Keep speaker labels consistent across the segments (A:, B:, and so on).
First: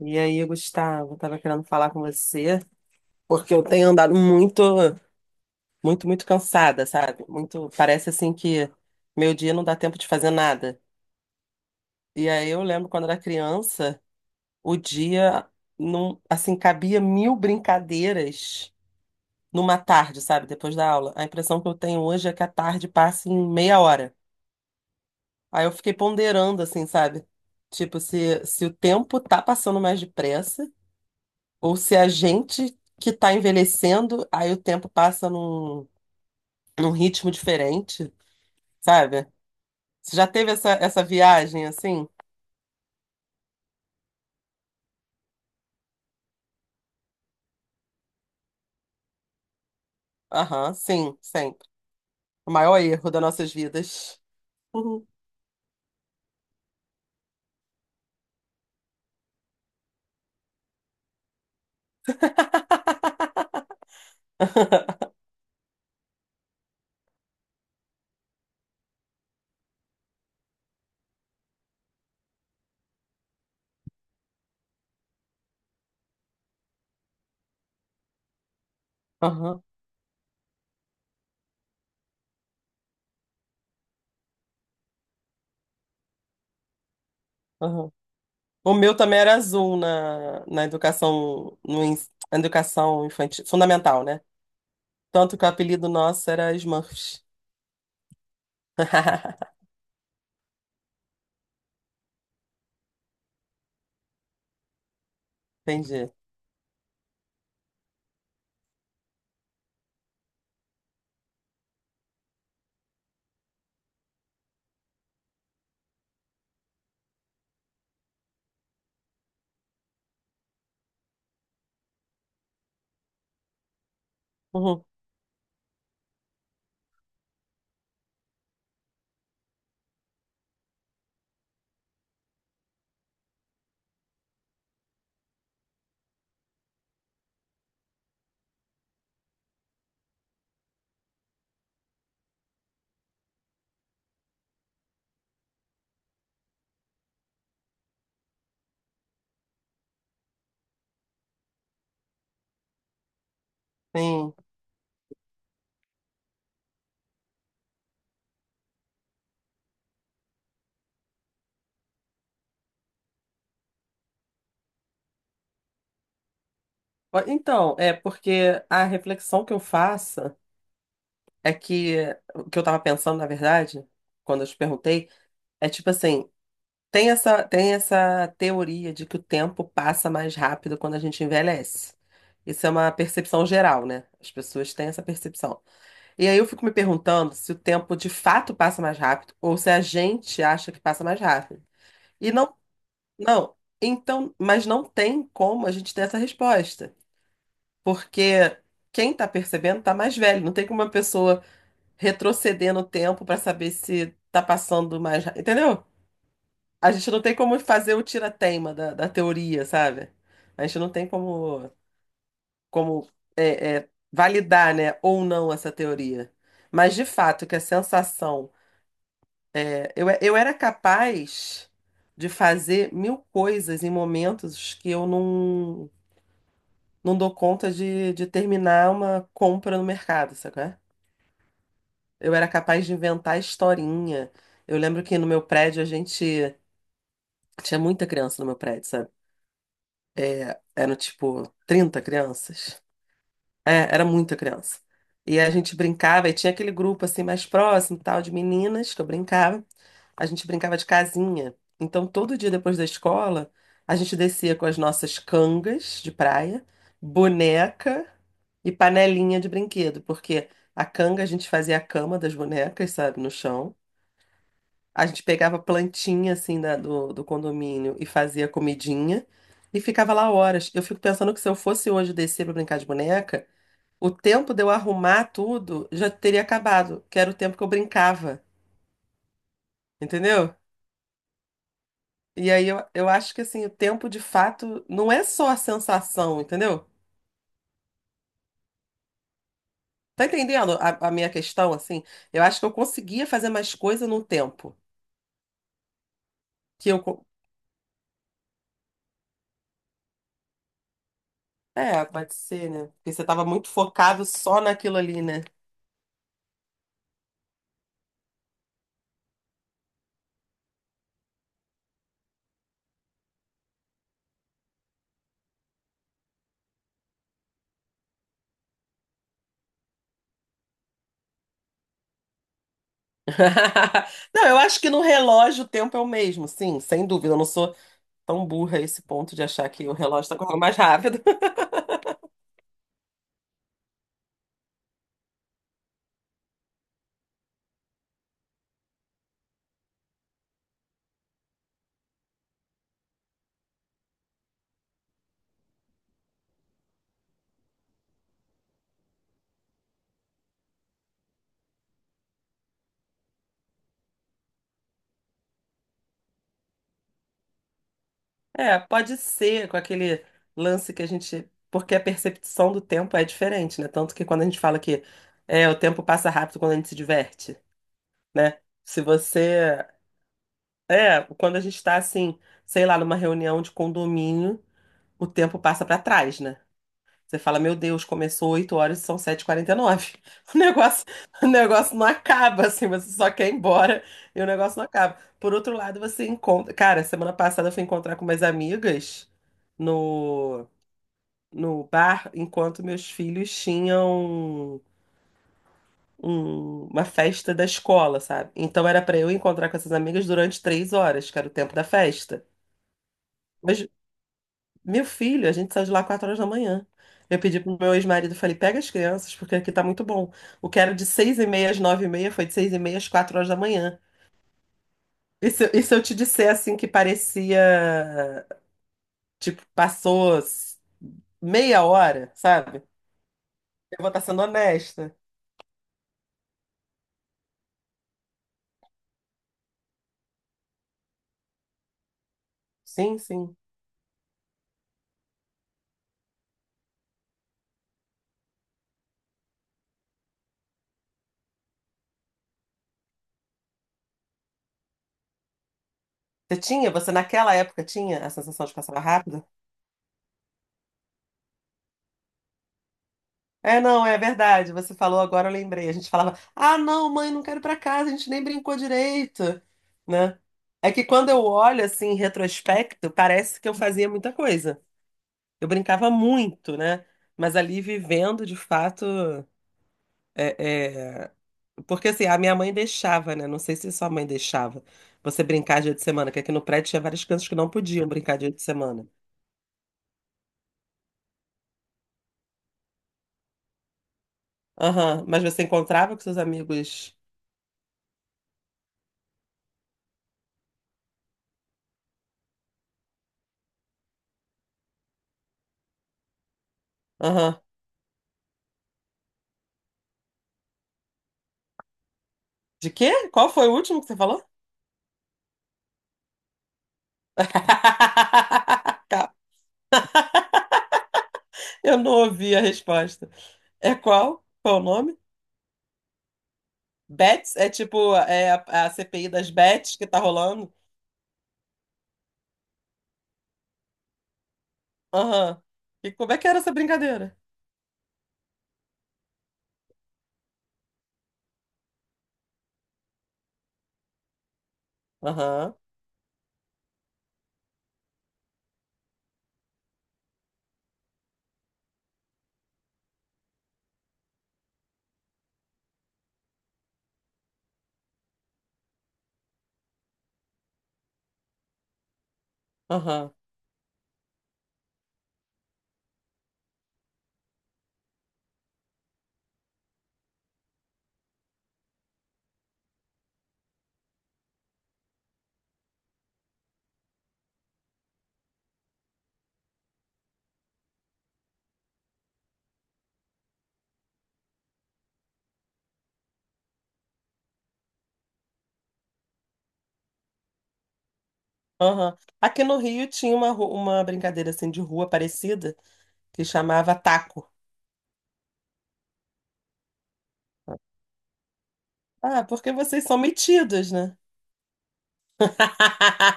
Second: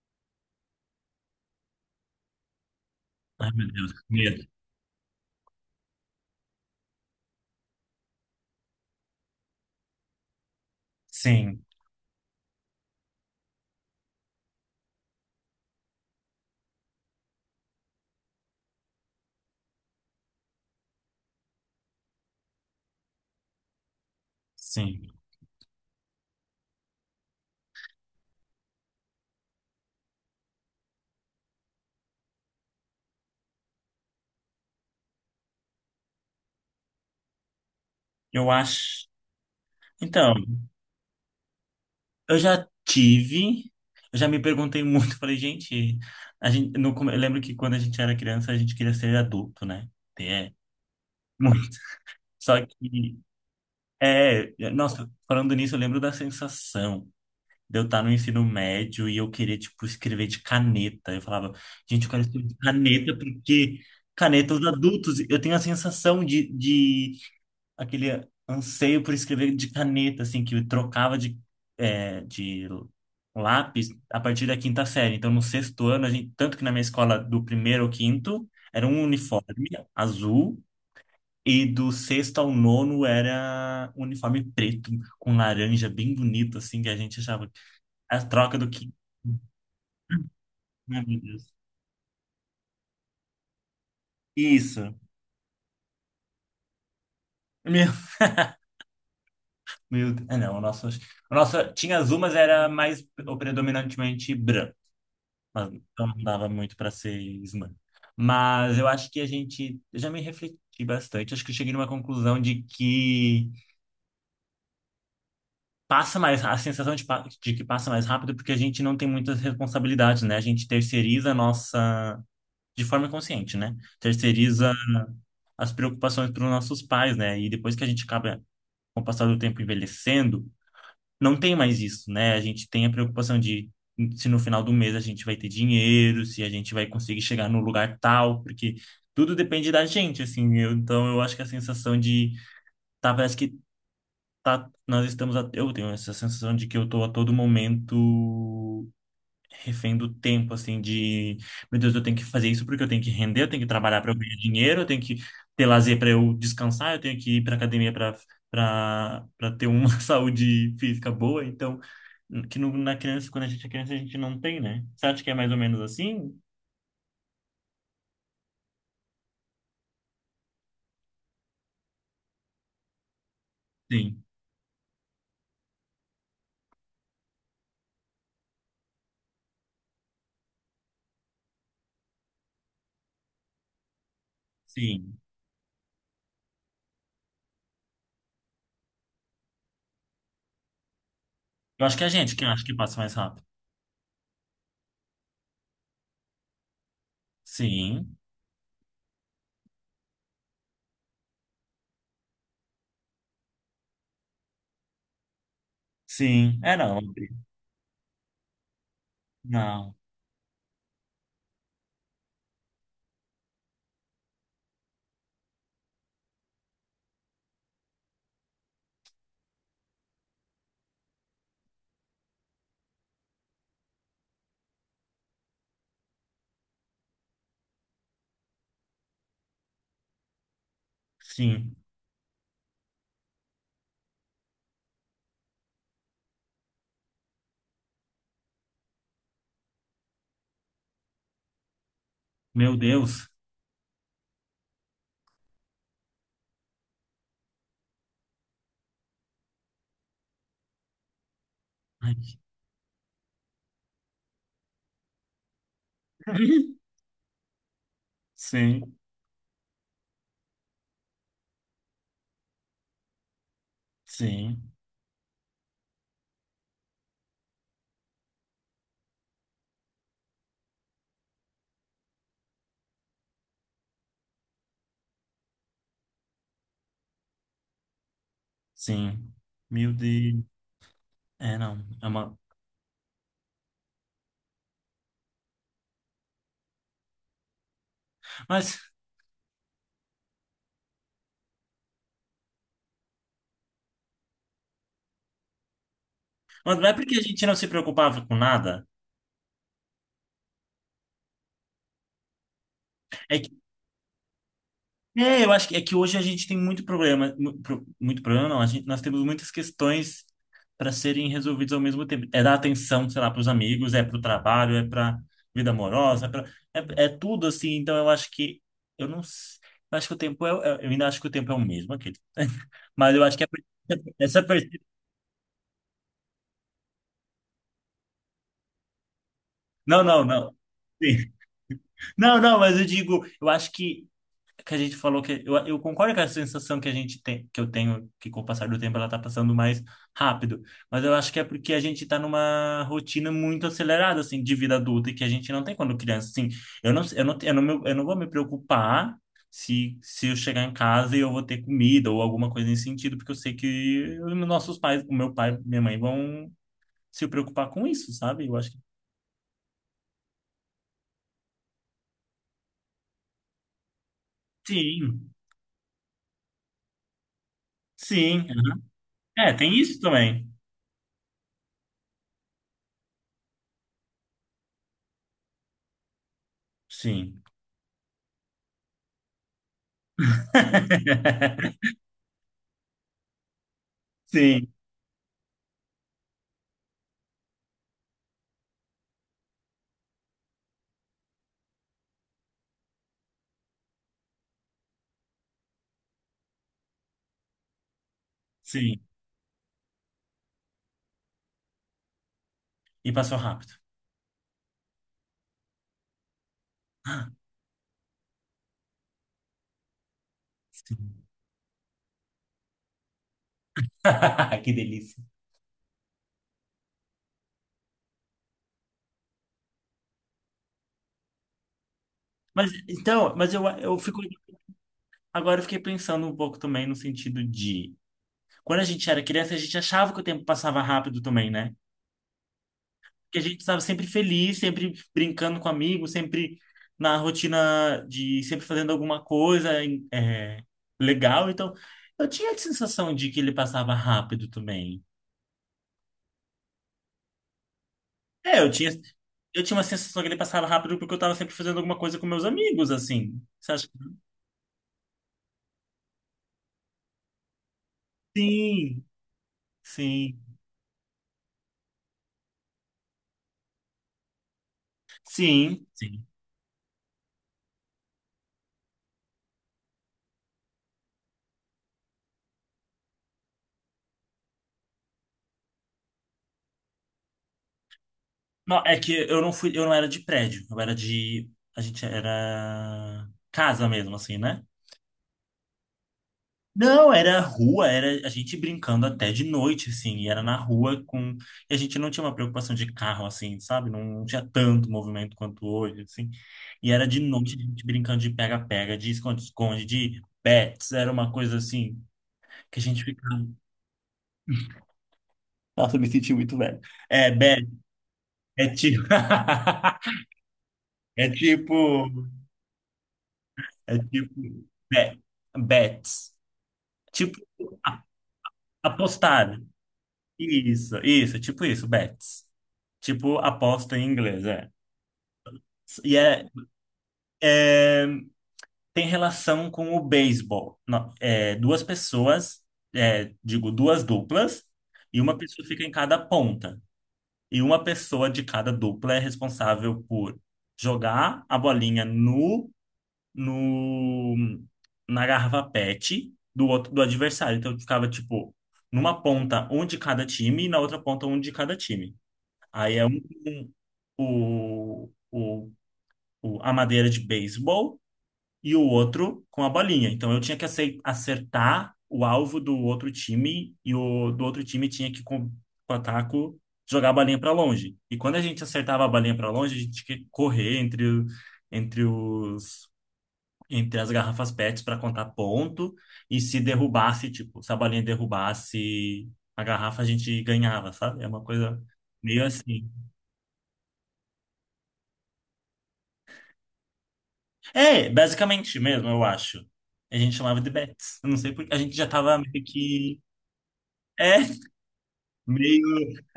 A: E aí, Gustavo, tava querendo falar com você,
B: Ai,
A: porque eu
B: meu
A: tenho
B: Deus, que
A: andado
B: medo.
A: muito cansada, sabe? Muito, parece assim que meu dia não dá tempo de fazer nada.
B: Sim,
A: E aí eu lembro quando era criança, o dia não, assim, cabia mil brincadeiras numa tarde, sabe? Depois da aula. A impressão que eu tenho hoje é que a tarde passa em meia hora.
B: sim.
A: Aí eu fiquei ponderando assim, sabe? Tipo, se o tempo tá passando mais depressa, ou se a gente que está envelhecendo, aí o tempo passa num ritmo diferente,
B: Eu acho.
A: sabe? Você já
B: Então,
A: teve essa viagem assim?
B: eu já tive, eu já me perguntei muito, falei, gente, a gente, no, come- eu lembro que quando a gente era criança, a gente queria ser adulto, né? É,
A: Aham, sim, sempre.
B: muito.
A: O
B: Só
A: maior erro
B: que,
A: das nossas vidas. Uhum,
B: nossa, falando nisso, eu lembro da sensação de eu estar no ensino médio e eu querer, tipo, escrever de caneta. Eu falava, gente, eu quero escrever de caneta porque caneta os adultos, eu tenho a sensação de aquele anseio por escrever de caneta, assim, que eu trocava de lápis a partir da quinta série. Então, no sexto ano, a gente, tanto que na minha escola, do primeiro ao quinto, era um
A: aham,
B: uniforme azul, e do sexto ao nono era um uniforme preto, com laranja, bem bonito, assim, que a gente achava.
A: aham.
B: A troca do
A: O
B: quinto.
A: meu também era azul na
B: Meu Deus.
A: educação, no, ens- na educação infantil, fundamental, né?
B: Isso.
A: Tanto que o apelido nosso era Smurfs.
B: Meu, meu Deus. Ah, não, o nosso tinha azul, mas era mais predominantemente branco. Mas então
A: Entendi.
B: não dava muito para ser slam. Mas eu acho que a gente, eu já me refleti bastante, acho que eu cheguei numa conclusão de que passa mais, a sensação de, de que passa mais rápido porque a gente não tem muitas responsabilidades, né? A gente terceiriza a nossa, de forma consciente, né? Terceiriza
A: Uhum,
B: as preocupações para os nossos pais, né? E depois que a gente acaba, com o passar do tempo, envelhecendo, não tem mais isso, né? A gente tem a preocupação de se no final do mês a gente vai ter dinheiro, se a gente vai conseguir chegar no lugar tal, porque tudo depende da gente, assim. Eu, então eu acho que a sensação de tá, parece que tá, nós estamos a, eu tenho essa sensação de que eu tô a todo momento refém do tempo, assim, de, meu Deus, eu tenho que fazer isso porque eu tenho que render, eu tenho que trabalhar para eu
A: sim.
B: ganhar dinheiro, eu tenho que ter lazer para eu descansar, eu tenho que ir para academia para ter uma saúde física boa, então que no- na criança, quando a gente é criança, a gente não tem, né? Você acha que é mais ou menos assim?
A: Ó, então, é porque a reflexão que eu faço. É que o que eu tava pensando, na verdade,
B: Sim,
A: quando eu te perguntei, é tipo assim, tem essa teoria de que o tempo passa mais rápido quando a gente envelhece. Isso é uma percepção geral, né? As pessoas têm essa
B: sim.
A: percepção. E aí eu fico me perguntando se o tempo de fato passa mais rápido ou se a gente acha que passa mais rápido.
B: Eu acho que é a
A: E
B: gente que
A: não,
B: acha que passa mais rápido.
A: não. Então, mas não tem como a gente ter essa resposta,
B: Sim,
A: porque quem tá percebendo tá mais velho. Não tem como uma pessoa retroceder no tempo para saber se tá passando mais, entendeu?
B: sim. É,
A: A
B: não.
A: gente não tem como fazer o tira-teima da teoria,
B: Não,
A: sabe? A gente não tem como, como validar, né, ou não essa teoria. Mas de fato que a sensação, eu era capaz de fazer mil coisas em momentos que eu não não dou conta de terminar uma compra no mercado, sabe?
B: sim.
A: Eu era capaz de inventar historinha. Eu lembro que no meu prédio a gente tinha muita criança no meu prédio, sabe? Eram tipo 30
B: Meu
A: crianças.
B: Deus.
A: É, era muita criança. E a gente brincava, e tinha aquele grupo assim mais próximo, e tal, de meninas que eu brincava. A gente brincava de casinha. Então,
B: Ai.
A: todo dia depois da escola, a gente descia com as nossas cangas de praia, boneca e
B: Sim,
A: panelinha de brinquedo, porque a canga a gente fazia a cama das bonecas, sabe, no chão.
B: sim,
A: A gente pegava plantinha assim do condomínio e fazia comidinha e ficava lá horas. Eu fico pensando que se eu fosse hoje descer pra brincar de boneca, o tempo de eu arrumar tudo já teria acabado, que era o tempo que eu brincava,
B: sim. Meu Deus.
A: entendeu?
B: É, não. É uma...
A: E aí eu acho que assim, o tempo de fato não é só a sensação, entendeu?
B: Mas,
A: Tá entendendo a minha questão, assim? Eu acho que eu conseguia fazer mais coisa num tempo
B: mas não
A: que
B: é porque a gente não se preocupava com nada.
A: é, pode ser, né? Porque você
B: É
A: tava
B: que,
A: muito focado só naquilo ali, né?
B: eu acho que é que hoje a gente tem muito problema. Muito problema, não. A gente, nós temos muitas questões para serem resolvidas ao mesmo tempo. É dar atenção, sei lá, para os amigos, é para o trabalho, é para vida amorosa, é tudo assim. Então eu acho que. Eu não. s- Eu acho que o tempo é. Eu ainda acho que o tempo é o mesmo, aquele. Mas eu acho que é per- essa
A: Não, eu acho que
B: percepção.
A: no relógio o tempo é o mesmo, sim, sem dúvida. Eu não sou tão burra a esse ponto de achar que o
B: Não,
A: relógio
B: não,
A: está
B: não.
A: correndo mais
B: Sim.
A: rápido.
B: Não, não, mas eu digo, eu acho que a gente falou que eu concordo com a sensação que a gente tem, que eu tenho, que com o passar do tempo ela tá passando mais rápido, mas eu acho que é porque a gente tá numa rotina muito acelerada assim de vida adulta e que a gente não tem quando criança, assim. Eu não vou me preocupar se eu chegar em casa e eu vou ter comida ou alguma coisa nesse sentido, porque eu sei que os nossos pais, o meu pai, minha mãe vão se preocupar com isso, sabe? Eu acho
A: É,
B: que
A: pode ser com aquele lance que a gente. Porque a percepção do tempo é diferente, né? Tanto que quando a gente fala que
B: sim,
A: o tempo passa rápido quando a gente se diverte,
B: sim.
A: né? Se
B: É, tem
A: você.
B: isso também.
A: É, quando a gente está assim, sei lá, numa reunião de condomínio, o tempo passa para trás, né? Você
B: Sim.
A: fala, meu Deus, começou 8 horas e são sete e quarenta e nove. O negócio, o negócio não acaba, assim, você só quer ir embora e o
B: Sim.
A: negócio não acaba. Por outro lado, você encontra. Cara, semana passada eu fui encontrar com umas amigas no, no bar, enquanto meus filhos tinham uma festa da escola, sabe? Então
B: Sim.
A: era pra eu encontrar com essas amigas durante três horas, que era o tempo da festa.
B: E passou rápido.
A: Mas, meu filho, a gente saiu de lá quatro horas da manhã. Eu pedi pro meu ex-marido, falei, pega as crianças, porque aqui tá muito bom. O que era de
B: Sim.
A: seis e meia às nove e meia foi de seis e meia às quatro horas da manhã.
B: Que delícia.
A: E se eu te disser, assim, que parecia, tipo, meia hora,
B: Mas
A: sabe?
B: então, mas eu
A: Eu vou
B: fico
A: estar sendo honesta.
B: agora eu fiquei pensando um pouco também no sentido de quando a gente era criança, a gente achava que o tempo passava rápido também, né?
A: Sim,
B: Porque a
A: sim.
B: gente estava sempre feliz, sempre brincando com amigos, sempre na rotina de sempre fazendo alguma coisa legal. Então, eu tinha a sensação de que ele passava rápido também.
A: Você naquela época tinha a
B: É,
A: sensação de que passava rápido?
B: eu tinha uma sensação que ele passava rápido porque eu estava sempre fazendo alguma coisa com meus amigos, assim. Você
A: É,
B: acha
A: não, é verdade. Você falou agora, eu lembrei. A gente falava, ah, não, mãe, não quero ir pra casa, a gente nem brincou
B: sim,
A: direito,
B: sim,
A: né? É que quando eu olho assim em retrospecto, parece que eu fazia muita coisa. Eu
B: sim,
A: brincava
B: sim.
A: muito, né? Mas ali vivendo, de fato, é, é- porque assim, a minha mãe deixava, né? Não sei se sua mãe deixava você brincar dia de semana, que aqui no prédio tinha várias crianças que não podiam brincar dia de
B: Não, é
A: semana.
B: que eu não fui, eu não era de prédio, eu era de, a gente era casa mesmo, assim, né?
A: Aham, mas você encontrava com seus
B: Não,
A: amigos.
B: era rua, era a gente brincando até de noite, assim, e era na rua com, e a gente não tinha uma preocupação de carro, assim, sabe? Não, tinha tanto movimento quanto hoje, assim. E era de noite
A: Aham.
B: a gente brincando de pega-pega, de esconde-esconde, de bets, era uma coisa assim que a
A: De
B: gente
A: quê?
B: ficava.
A: Qual foi o último que você falou?
B: Nossa, eu me senti muito velho. É, bet, é tiro.
A: Tá.
B: É tipo,
A: Eu não ouvi a resposta. É
B: é tipo
A: qual? Qual o nome?
B: bet, bets. Tipo
A: Bets? É
B: a-
A: tipo é a CPI das
B: apostar.
A: Bets que tá rolando?
B: Isso, isso, tipo isso, bets. Tipo aposta em inglês, é.
A: Aham. E
B: E
A: como é
B: é,
A: que era essa brincadeira?
B: é, tem relação com o beisebol. Não, é, duas pessoas, é, digo, duas duplas, e uma pessoa
A: Aham,
B: fica em cada ponta. E uma pessoa de cada dupla é responsável por jogar a bolinha no no, na garrafa PET do outro, do adversário. Então ficava, tipo, numa ponta um de cada time e na outra ponta um de cada time. Aí é um,
A: aham,
B: um- o, o, o- a madeira de beisebol e o outro com a bolinha. Então eu tinha que acertar o alvo do outro time e o do outro time tinha que, com o taco, jogar a bolinha para longe. E quando a gente acertava a bolinha para longe, a gente tinha que correr entre, o- entre os entre as garrafas PETs para contar ponto. E se derrubasse, tipo, se a bolinha derrubasse a garrafa, a gente ganhava, sabe? É uma coisa
A: aham.
B: meio
A: Aqui no
B: assim.
A: Rio tinha uma, uma brincadeira assim de rua parecida que chamava taco.
B: É, basicamente mesmo, eu acho. A gente chamava de bets. Eu não sei porque a gente já tava
A: Ah,
B: meio
A: porque vocês são
B: que.
A: metidos, né?
B: É, meio.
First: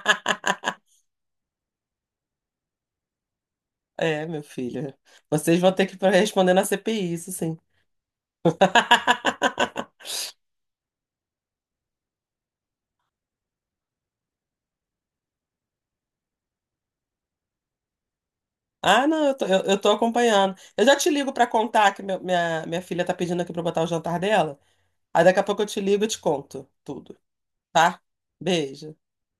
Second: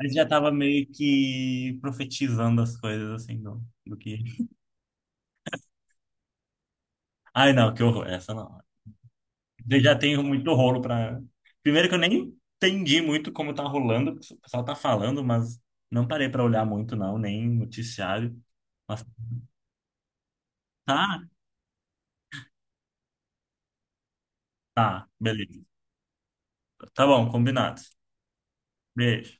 B: A gente já tava meio que profetizando as coisas, assim, do, do que.
A: É, meu filho. Vocês vão ter que responder na CPI, isso
B: Ai,
A: sim.
B: não, que horror, essa não. Eu já tenho muito rolo para. Primeiro que eu nem entendi muito como tá rolando, o pessoal tá falando, mas não parei para olhar muito, não, nem noticiário. Mas
A: Ah, não, eu tô, eu tô acompanhando. Eu já te
B: tá,
A: ligo pra contar que minha filha tá pedindo aqui pra eu botar o jantar dela.
B: tá,
A: Aí daqui a
B: beleza.
A: pouco eu te ligo e te conto
B: Tá
A: tudo,
B: bom, combinado.
A: tá? Beijo.
B: Beijo.